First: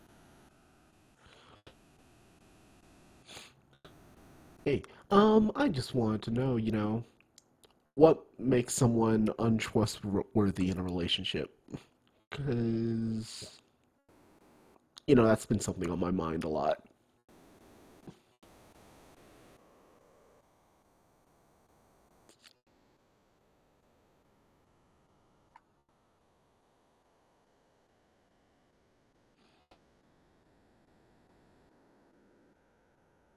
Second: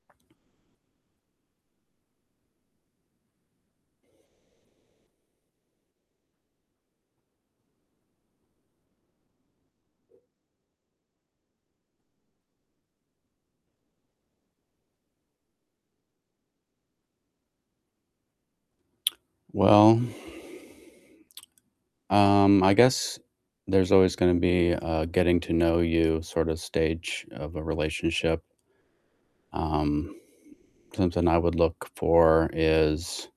Hey, um, I just wanted to know you know, what makes someone untrustworthy in a relationship? 'Cause you know, that's been something on my mind a lot. Well, um, I guess there's always gonna be a getting to know you sort of stage of a relationship. Um, something I would look for is